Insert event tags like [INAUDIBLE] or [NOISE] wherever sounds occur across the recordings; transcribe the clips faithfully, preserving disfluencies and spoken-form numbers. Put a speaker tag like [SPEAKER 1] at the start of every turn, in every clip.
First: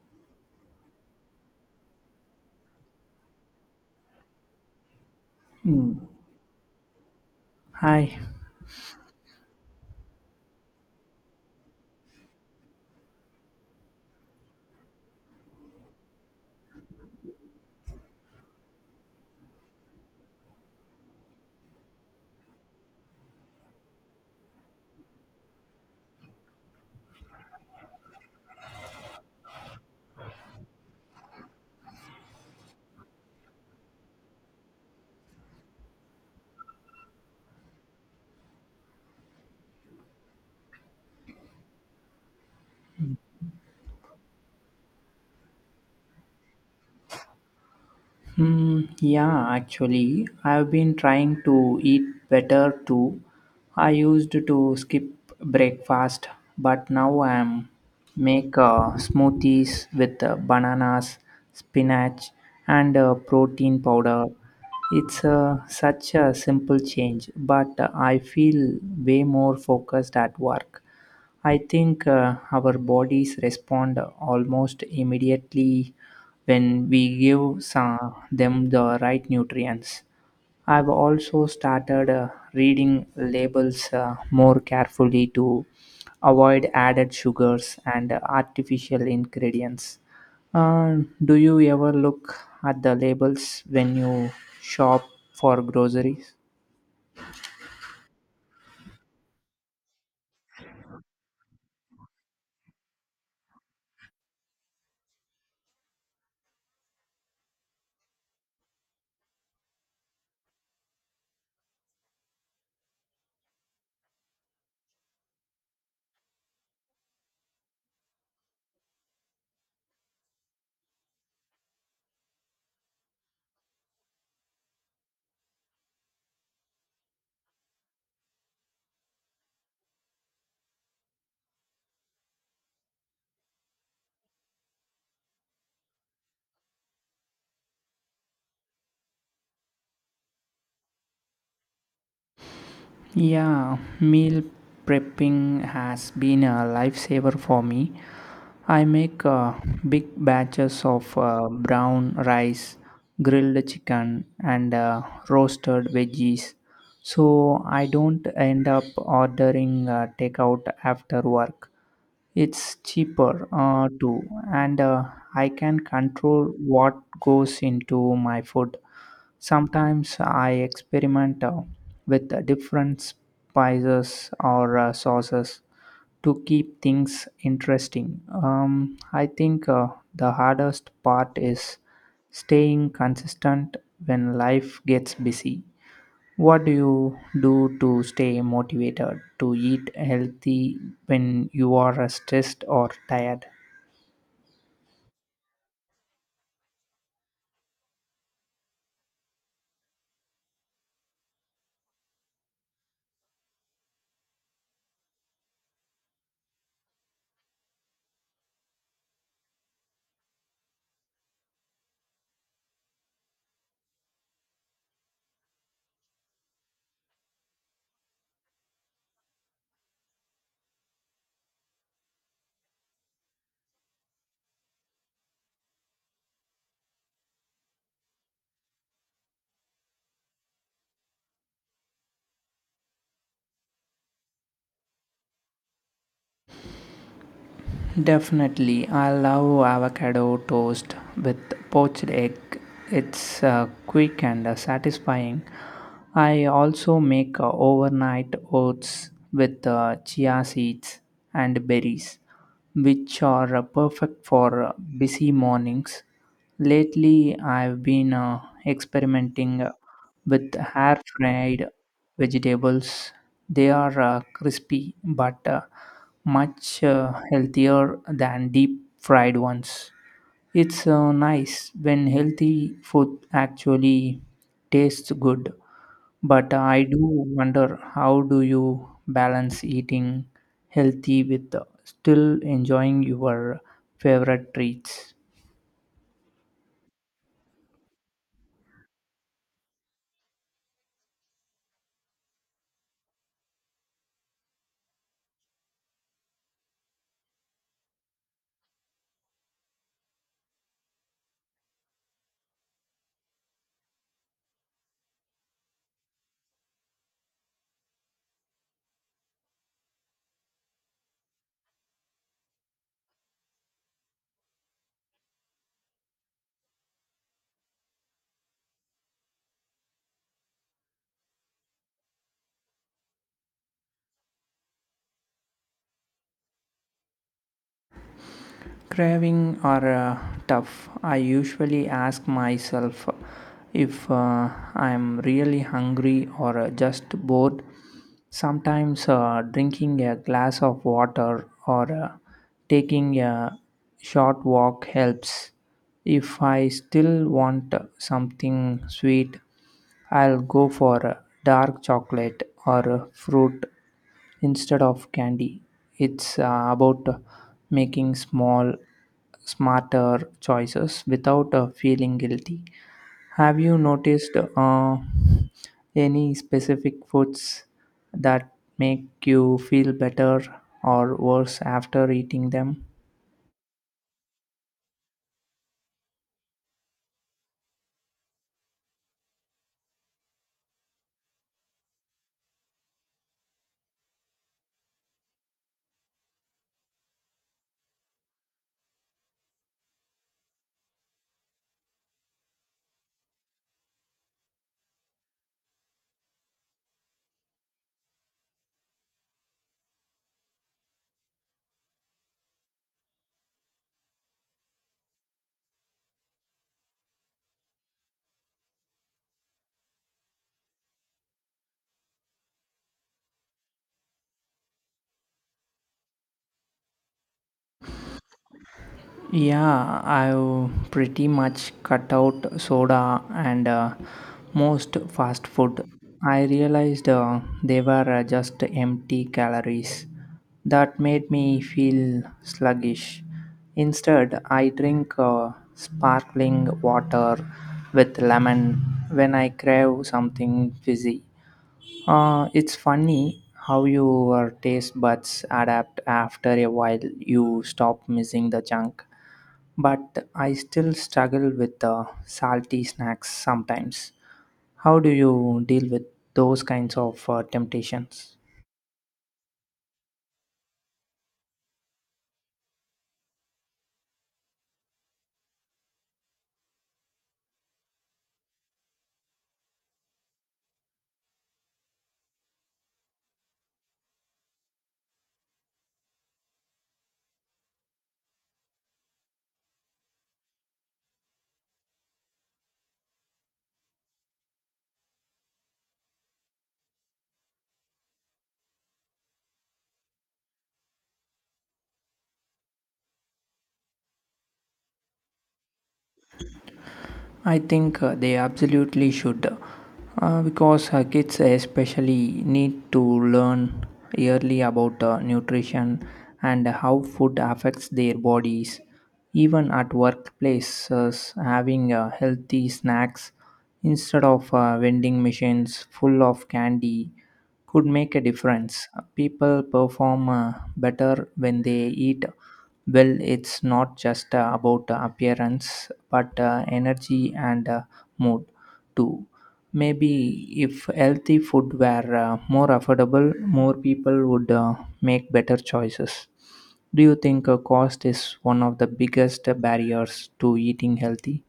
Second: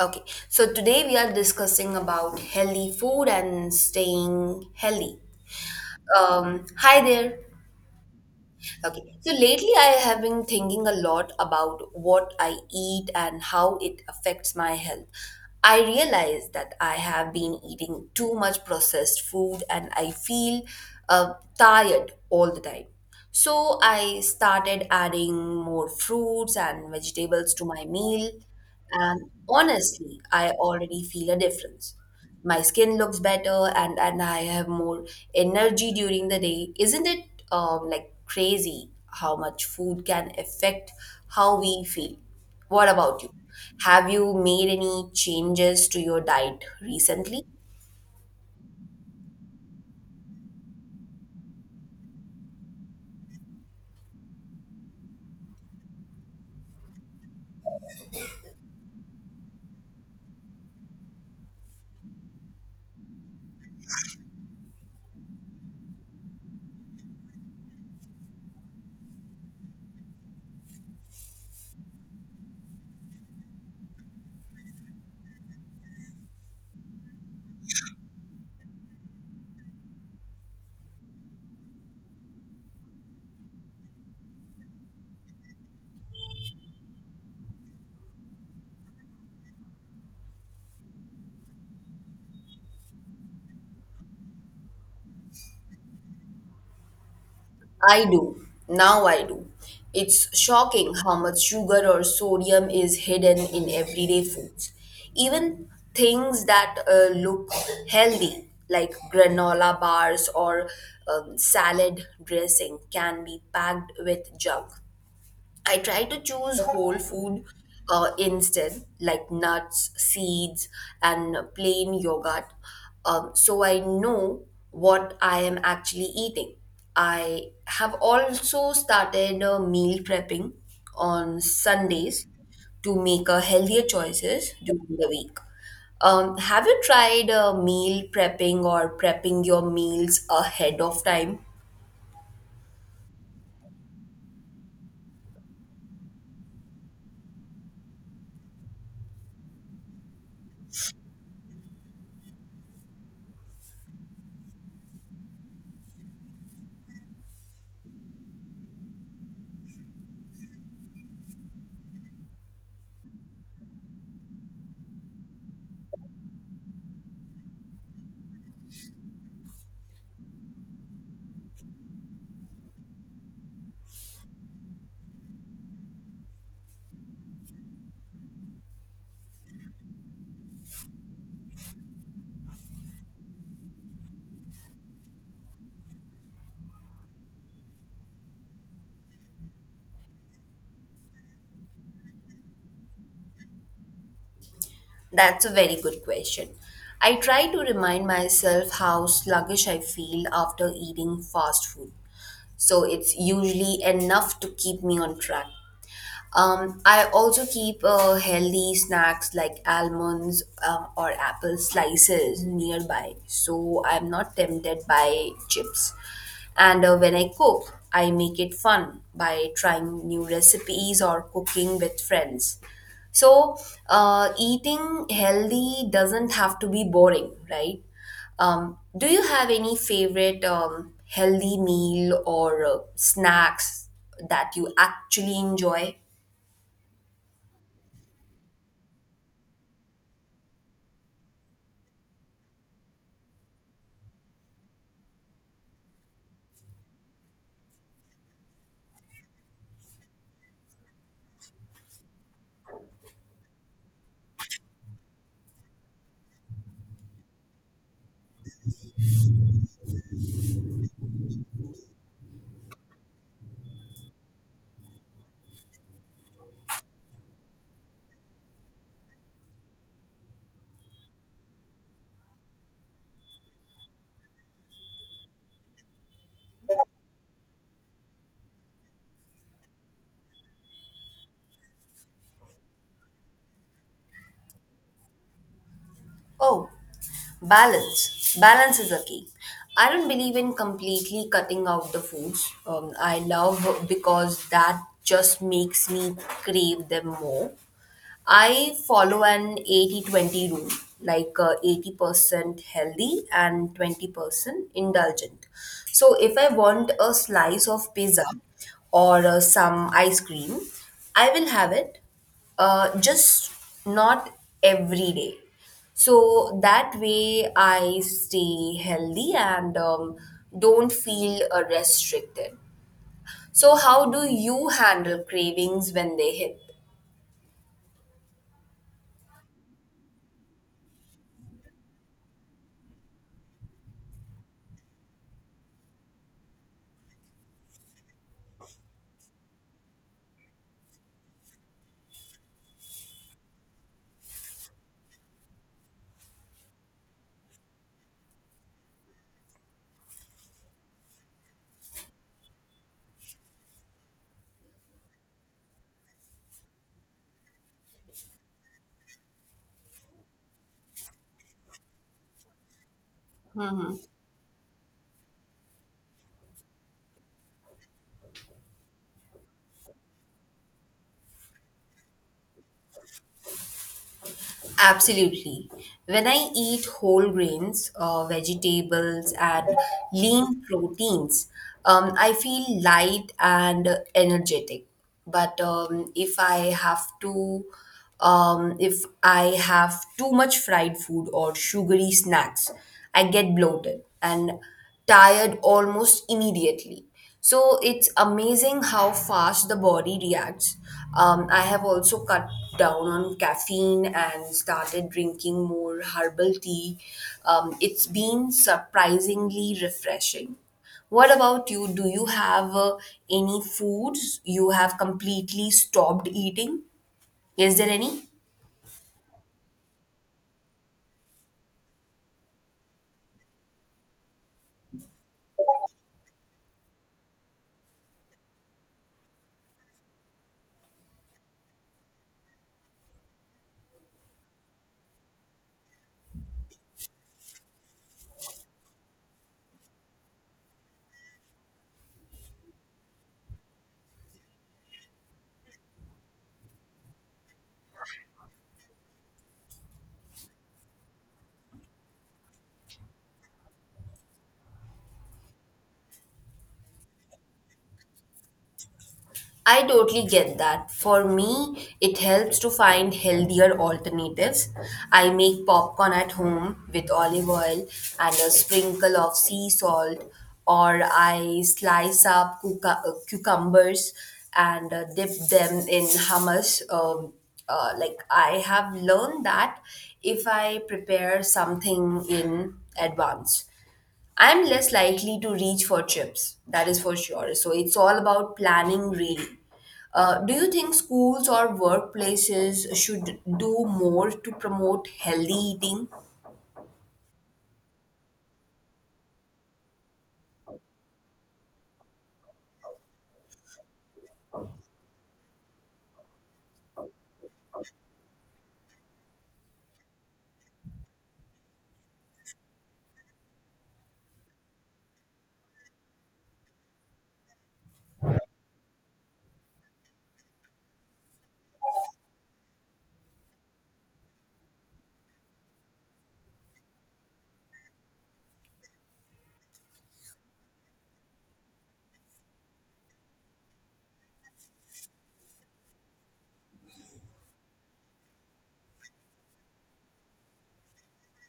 [SPEAKER 1] Okay, so today we are discussing about healthy food and staying healthy.
[SPEAKER 2] Hmm.
[SPEAKER 1] Um, hi there.
[SPEAKER 2] Hi.
[SPEAKER 1] Okay. So lately, I have been thinking a lot about what I eat and how it affects my health. I realize that I have been eating too much processed food and I feel uh, tired all the time. So I started adding more fruits and vegetables to my meal, and honestly, I already feel a difference, my skin looks better, and and I have more energy during the day, isn't it um, like crazy how much food can affect how we feel? What about you, have you made any changes to your diet recently?
[SPEAKER 2] Hmm. Yeah, actually, I've been trying to eat better too. I used to skip breakfast, but now I'm make uh, smoothies with uh, bananas, spinach, and uh, protein powder. It's uh, such a simple change, but I feel way more focused at work. I think uh, our bodies respond almost immediately when we give some, them the right nutrients. I've also started uh, reading labels uh, more carefully to avoid added sugars and artificial ingredients. Uh, do you ever look at the labels when you shop for groceries?
[SPEAKER 1] I do. Now I do. It's shocking how much sugar or sodium is hidden in everyday foods. Even things that uh, look healthy, like granola bars or um, salad dressing, can be packed with junk. I try to choose whole food uh, instead, like nuts, seeds, and plain yogurt, um, so I know what I am actually eating. I have also started uh, meal prepping on Sundays to make uh, healthier choices during the week. Um, have you tried uh, meal prepping or prepping your meals ahead of time?
[SPEAKER 2] Yeah, meal prepping has been a lifesaver for me. I make uh, big batches of uh, brown rice, grilled chicken, and uh, roasted veggies, so I don't end up ordering uh, takeout after work. It's cheaper uh, too, and uh, I can control what goes into my food. Sometimes I experiment uh, with uh, different spices or uh, sauces to keep things interesting. Um, I think uh, the hardest part is staying consistent when life gets busy. What do you do to stay motivated to eat healthy when you are uh, stressed or tired?
[SPEAKER 1] That's a very good question. I try to remind myself how sluggish I feel after eating fast food. So it's usually enough to keep me on track. Um, I also keep uh, healthy snacks like almonds um, or apple slices nearby, so I'm not tempted by chips. And uh, when I cook, I make it fun by trying new recipes or cooking with friends. So, uh, eating healthy doesn't have to be boring, right? Um, do you have any favorite um, healthy meal or uh, snacks that you actually enjoy?
[SPEAKER 2] Definitely, I love avocado toast with poached egg. It's uh, quick and uh, satisfying. I also make uh, overnight oats with uh, chia seeds and berries, which are uh, perfect for uh, busy mornings. Lately, I've been uh, experimenting with air fried vegetables. They are uh, crispy but uh, much uh, healthier than deep fried ones. It's uh, nice when healthy food actually tastes good, but I do wonder, how do you balance eating healthy with uh, still enjoying your favorite treats?
[SPEAKER 1] Oh, balance. Balance is a key. I don't believe in completely cutting out the foods um, I love because that just makes me crave them more. I follow an eighty twenty rule, like uh, eighty percent healthy and twenty percent indulgent. So if I want a slice of pizza or uh, some ice cream, I will have it, uh, just not every day. So that way I stay healthy and um, don't feel uh, restricted. So how do you handle cravings when they hit?
[SPEAKER 2] Craving are uh, tough. I usually ask myself if uh, I'm really hungry or uh, just bored. Sometimes uh, drinking a glass of water or uh, taking a short walk helps. If I still want something sweet, I'll go for uh, dark chocolate or uh, fruit instead of candy. It's uh, about uh, making small, smarter choices without uh, feeling guilty. Have you noticed uh, any specific foods that make you feel better or worse after eating them?
[SPEAKER 1] Absolutely. When I eat whole grains, uh, vegetables, and lean proteins, um, I feel light and energetic. But um, if I have to, um, if I have too much fried food or sugary snacks, I get bloated and tired almost immediately. So it's amazing how fast the body reacts. Um, I have also cut down on caffeine and started drinking more herbal tea. Um, it's been surprisingly refreshing. What about you? Do you have uh, any foods you have completely stopped eating? Is there any?
[SPEAKER 2] Yeah, I've pretty much cut out soda and uh, most fast food. I realized uh, they were uh, just empty calories. That made me feel sluggish. Instead, I drink uh, sparkling water with lemon when I crave something fizzy. Uh, it's funny how your taste buds adapt. After a while you stop missing the junk, but I still struggle with the salty snacks sometimes. How do you deal with those kinds of uh, temptations?
[SPEAKER 1] I totally get that. For me, it helps to find healthier alternatives. I make popcorn at home with olive oil and a sprinkle of sea salt, or I slice up cuca- uh, cucumbers and uh, dip them in hummus. Um, uh, like, I have learned that if I prepare something in advance. I'm less likely to reach for chips, that is for sure. So it's all about planning, really. Uh, do you think schools or workplaces should do more to promote healthy eating?
[SPEAKER 2] I think uh, they absolutely should, uh, because uh, kids especially need to learn early about uh, nutrition and how food affects their bodies. Even at workplaces, having uh, healthy snacks instead of uh, vending machines full of candy could make a difference. People perform uh, better when they eat well. It's not just uh, about uh, appearance, but uh, energy and uh, mood too. Maybe if healthy food were uh, more affordable, more people would uh, make better choices. Do you think uh, cost is one of the biggest barriers to eating healthy?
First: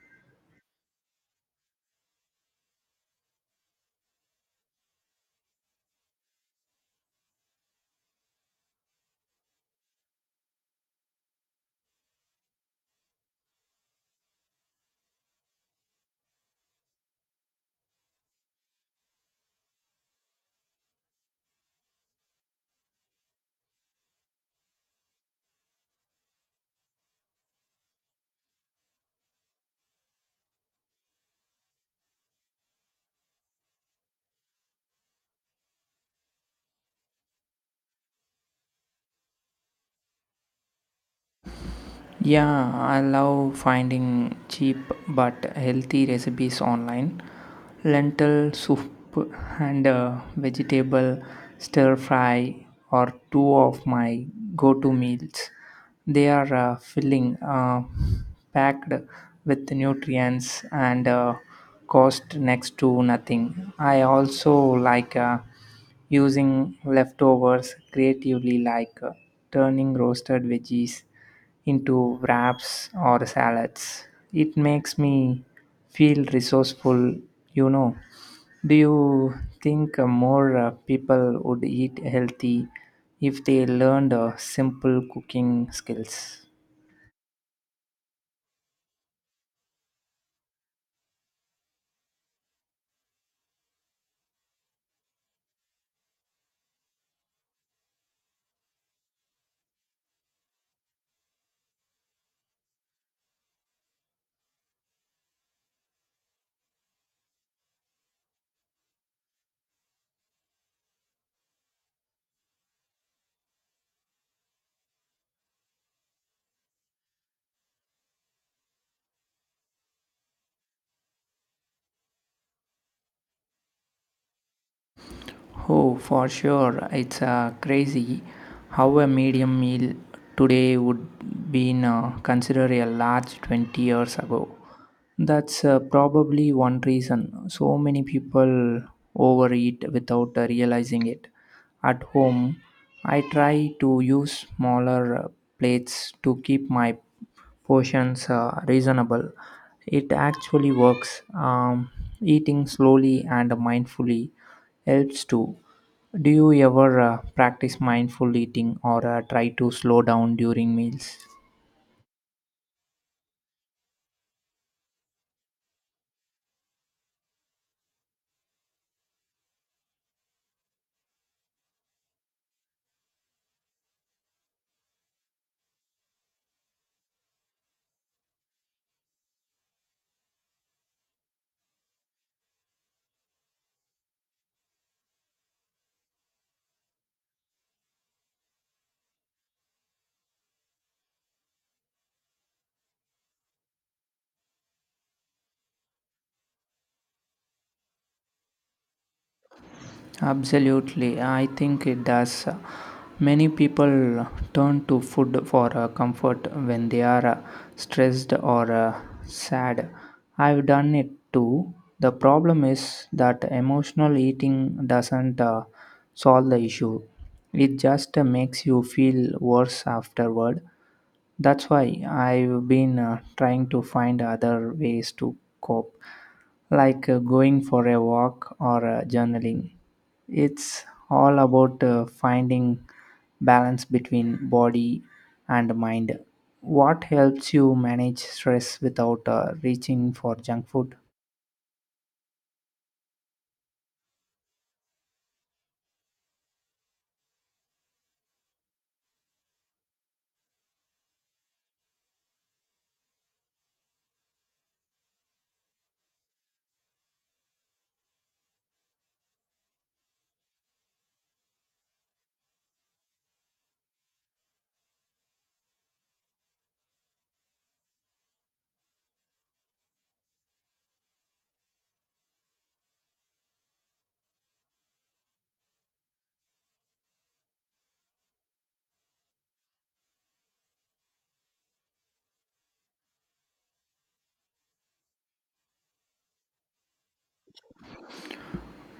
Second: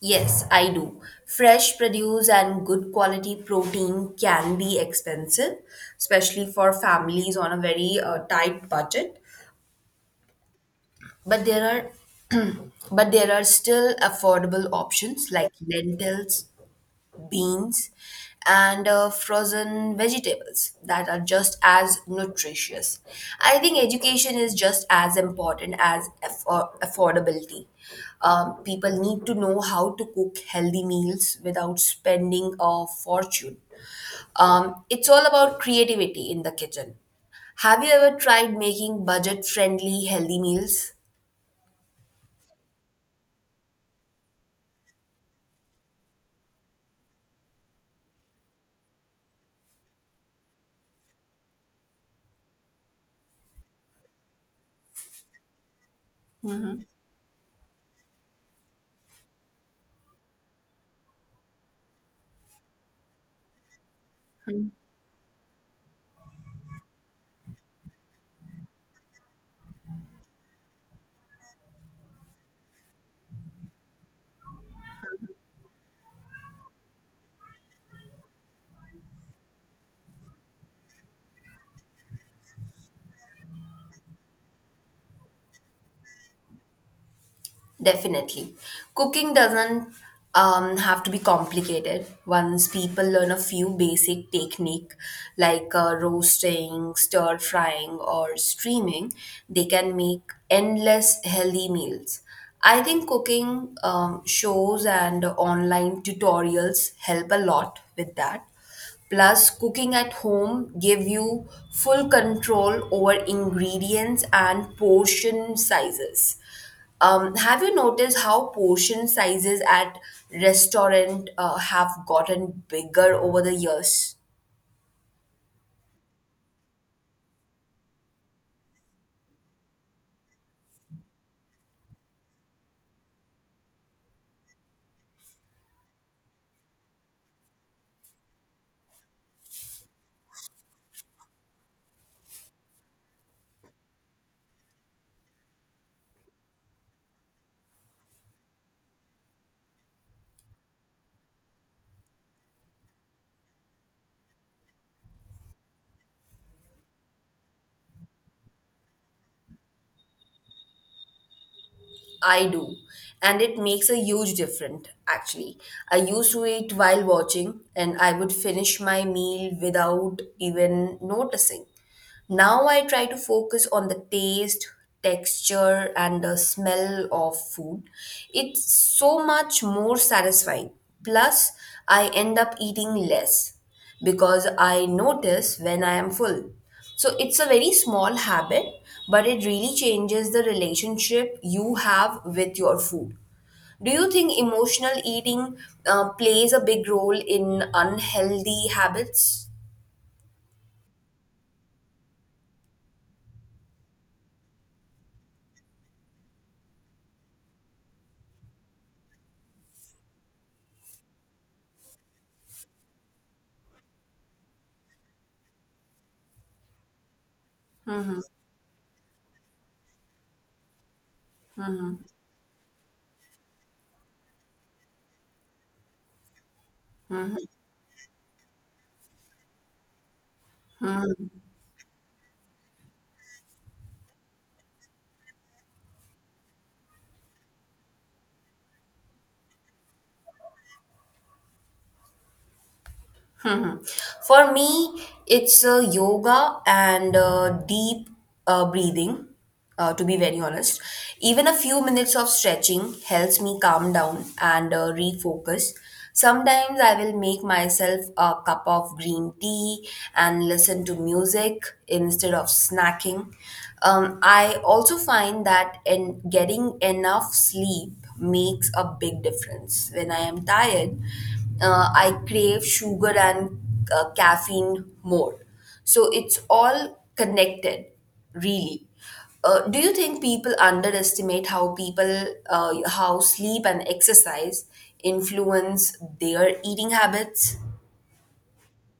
[SPEAKER 1] Yes, I do. Fresh produce and good quality protein can be expensive, especially for families on a very uh, tight budget. But there are [CLEARS THROAT] but there are still affordable options like lentils, beans, and uh, frozen vegetables that are just as nutritious. I think education is just as important as affor- affordability. Um, people need to know how to cook healthy meals without spending a fortune. Um, it's all about creativity in the kitchen. Have you ever tried making budget friendly healthy meals?
[SPEAKER 2] Yeah, I love finding cheap but healthy recipes online. Lentil soup and uh, vegetable stir fry are two of my go to meals. They are uh, filling, uh, packed with nutrients, and uh, cost next to nothing. I also like uh, using leftovers creatively, like uh, turning roasted veggies into wraps or salads. It makes me feel resourceful, you know. Do you think uh, more uh, people would eat healthy if they learned uh, simple cooking skills?
[SPEAKER 1] Definitely. Cooking doesn't um, have to be complicated. Once people learn a few basic technique like uh, roasting, stir frying or steaming, they can make endless healthy meals. I think cooking um, shows and online tutorials help a lot with that. Plus, cooking at home give you full control over ingredients and portion sizes. Um, have you noticed how portion sizes at restaurant uh, have gotten bigger over the years?
[SPEAKER 2] Oh, for sure. It's uh, crazy how a medium meal today would be uh, considered a large twenty years ago. That's uh, probably one reason so many people overeat without uh, realizing it. At home, I try to use smaller uh, plates to keep my portions uh, reasonable. It actually works. Um, eating slowly and mindfully helps too. Do you ever uh, practice mindful eating or uh, try to slow down during meals?
[SPEAKER 1] I do. And it makes a huge difference, actually. I used to eat while watching, and I would finish my meal without even noticing. Now I try to focus on the taste, texture, and the smell of food. It's so much more satisfying. Plus, I end up eating less because I notice when I am full. So it's a very small habit, but it really changes the relationship you have with your food. Do you think emotional eating uh, plays a big role in unhealthy habits?
[SPEAKER 2] Absolutely, I think it does. Many people turn to food for uh, comfort when they are uh, stressed or uh, sad. I've done it too. The problem is that emotional eating doesn't uh, solve the issue, it just uh, makes you feel worse afterward. That's why I've been uh, trying to find other ways to cope, like uh, going for a walk or uh, journaling. It's all about uh, finding balance between body and mind. What helps you manage stress without uh, reaching for junk food?
[SPEAKER 1] For me, it's uh, yoga and uh, deep uh, breathing, uh, to be very honest. Even a few minutes of stretching helps me calm down and uh, refocus. Sometimes I will make myself a cup of green tea and listen to music instead of snacking. Um, I also find that in getting enough sleep makes a big difference. When I am tired, uh, I crave sugar and uh, caffeine more. So it's all connected, really. Uh, do you think people underestimate how people, uh, how sleep and exercise influence their eating habits?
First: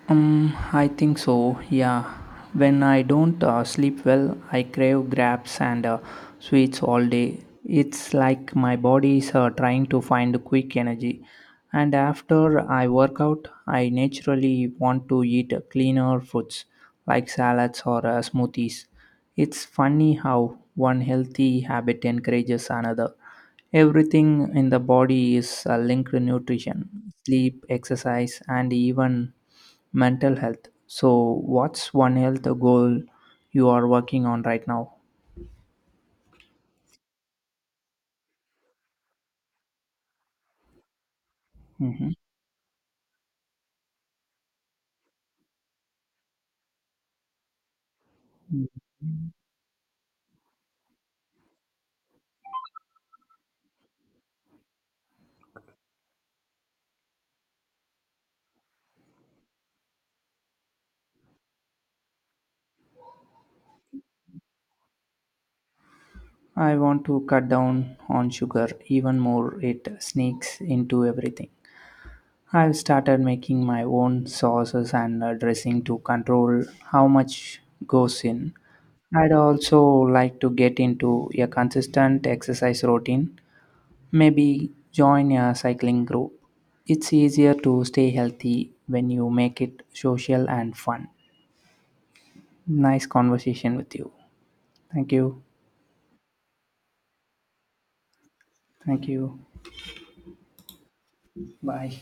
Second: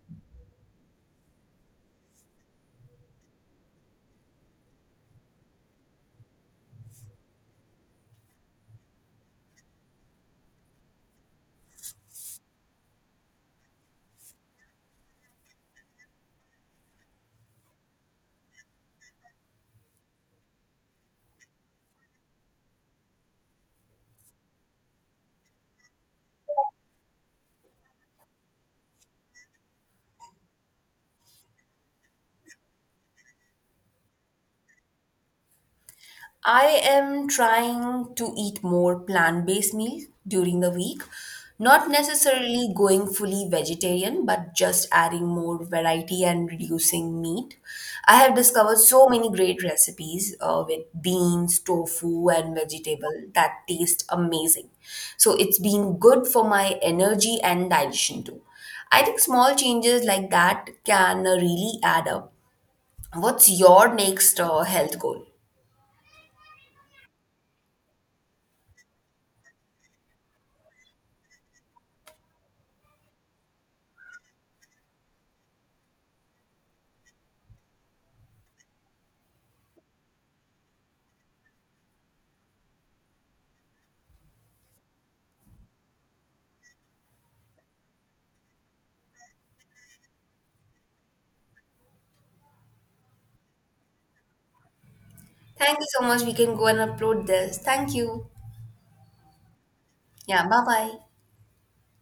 [SPEAKER 2] Um, I think so. Yeah. When I don't uh, sleep well, I crave grabs and uh, sweets all day. It's like my body is uh, trying to find quick energy. And after I work out, I naturally want to eat uh, cleaner foods like salads or uh, smoothies. It's funny how one healthy habit encourages another. Everything in the body is uh, linked to nutrition, sleep, exercise, and even mental health. So, what's one health goal you are working on right now?
[SPEAKER 1] I am trying to eat more plant based meals during the week. Not
[SPEAKER 2] Mhm.
[SPEAKER 1] necessarily going fully vegetarian, but just adding more variety and reducing meat. I have discovered so many great recipes uh, with beans, tofu, and vegetable that taste amazing. So it's been good for my energy and digestion too. I think small changes like that can uh, really add up. What's your next uh, health goal?
[SPEAKER 2] I want to cut down on sugar even more, it sneaks into everything. I've started making my own sauces and uh, dressing to control how much goes in. I'd also like to get into a consistent exercise routine. Maybe join a cycling group. It's easier to stay healthy when you make it social and fun. Nice conversation with you. Thank you.
[SPEAKER 1] Thank you so much. We can go and upload this. Thank you.
[SPEAKER 2] Thank you.
[SPEAKER 1] Yeah, bye bye.
[SPEAKER 2] Bye.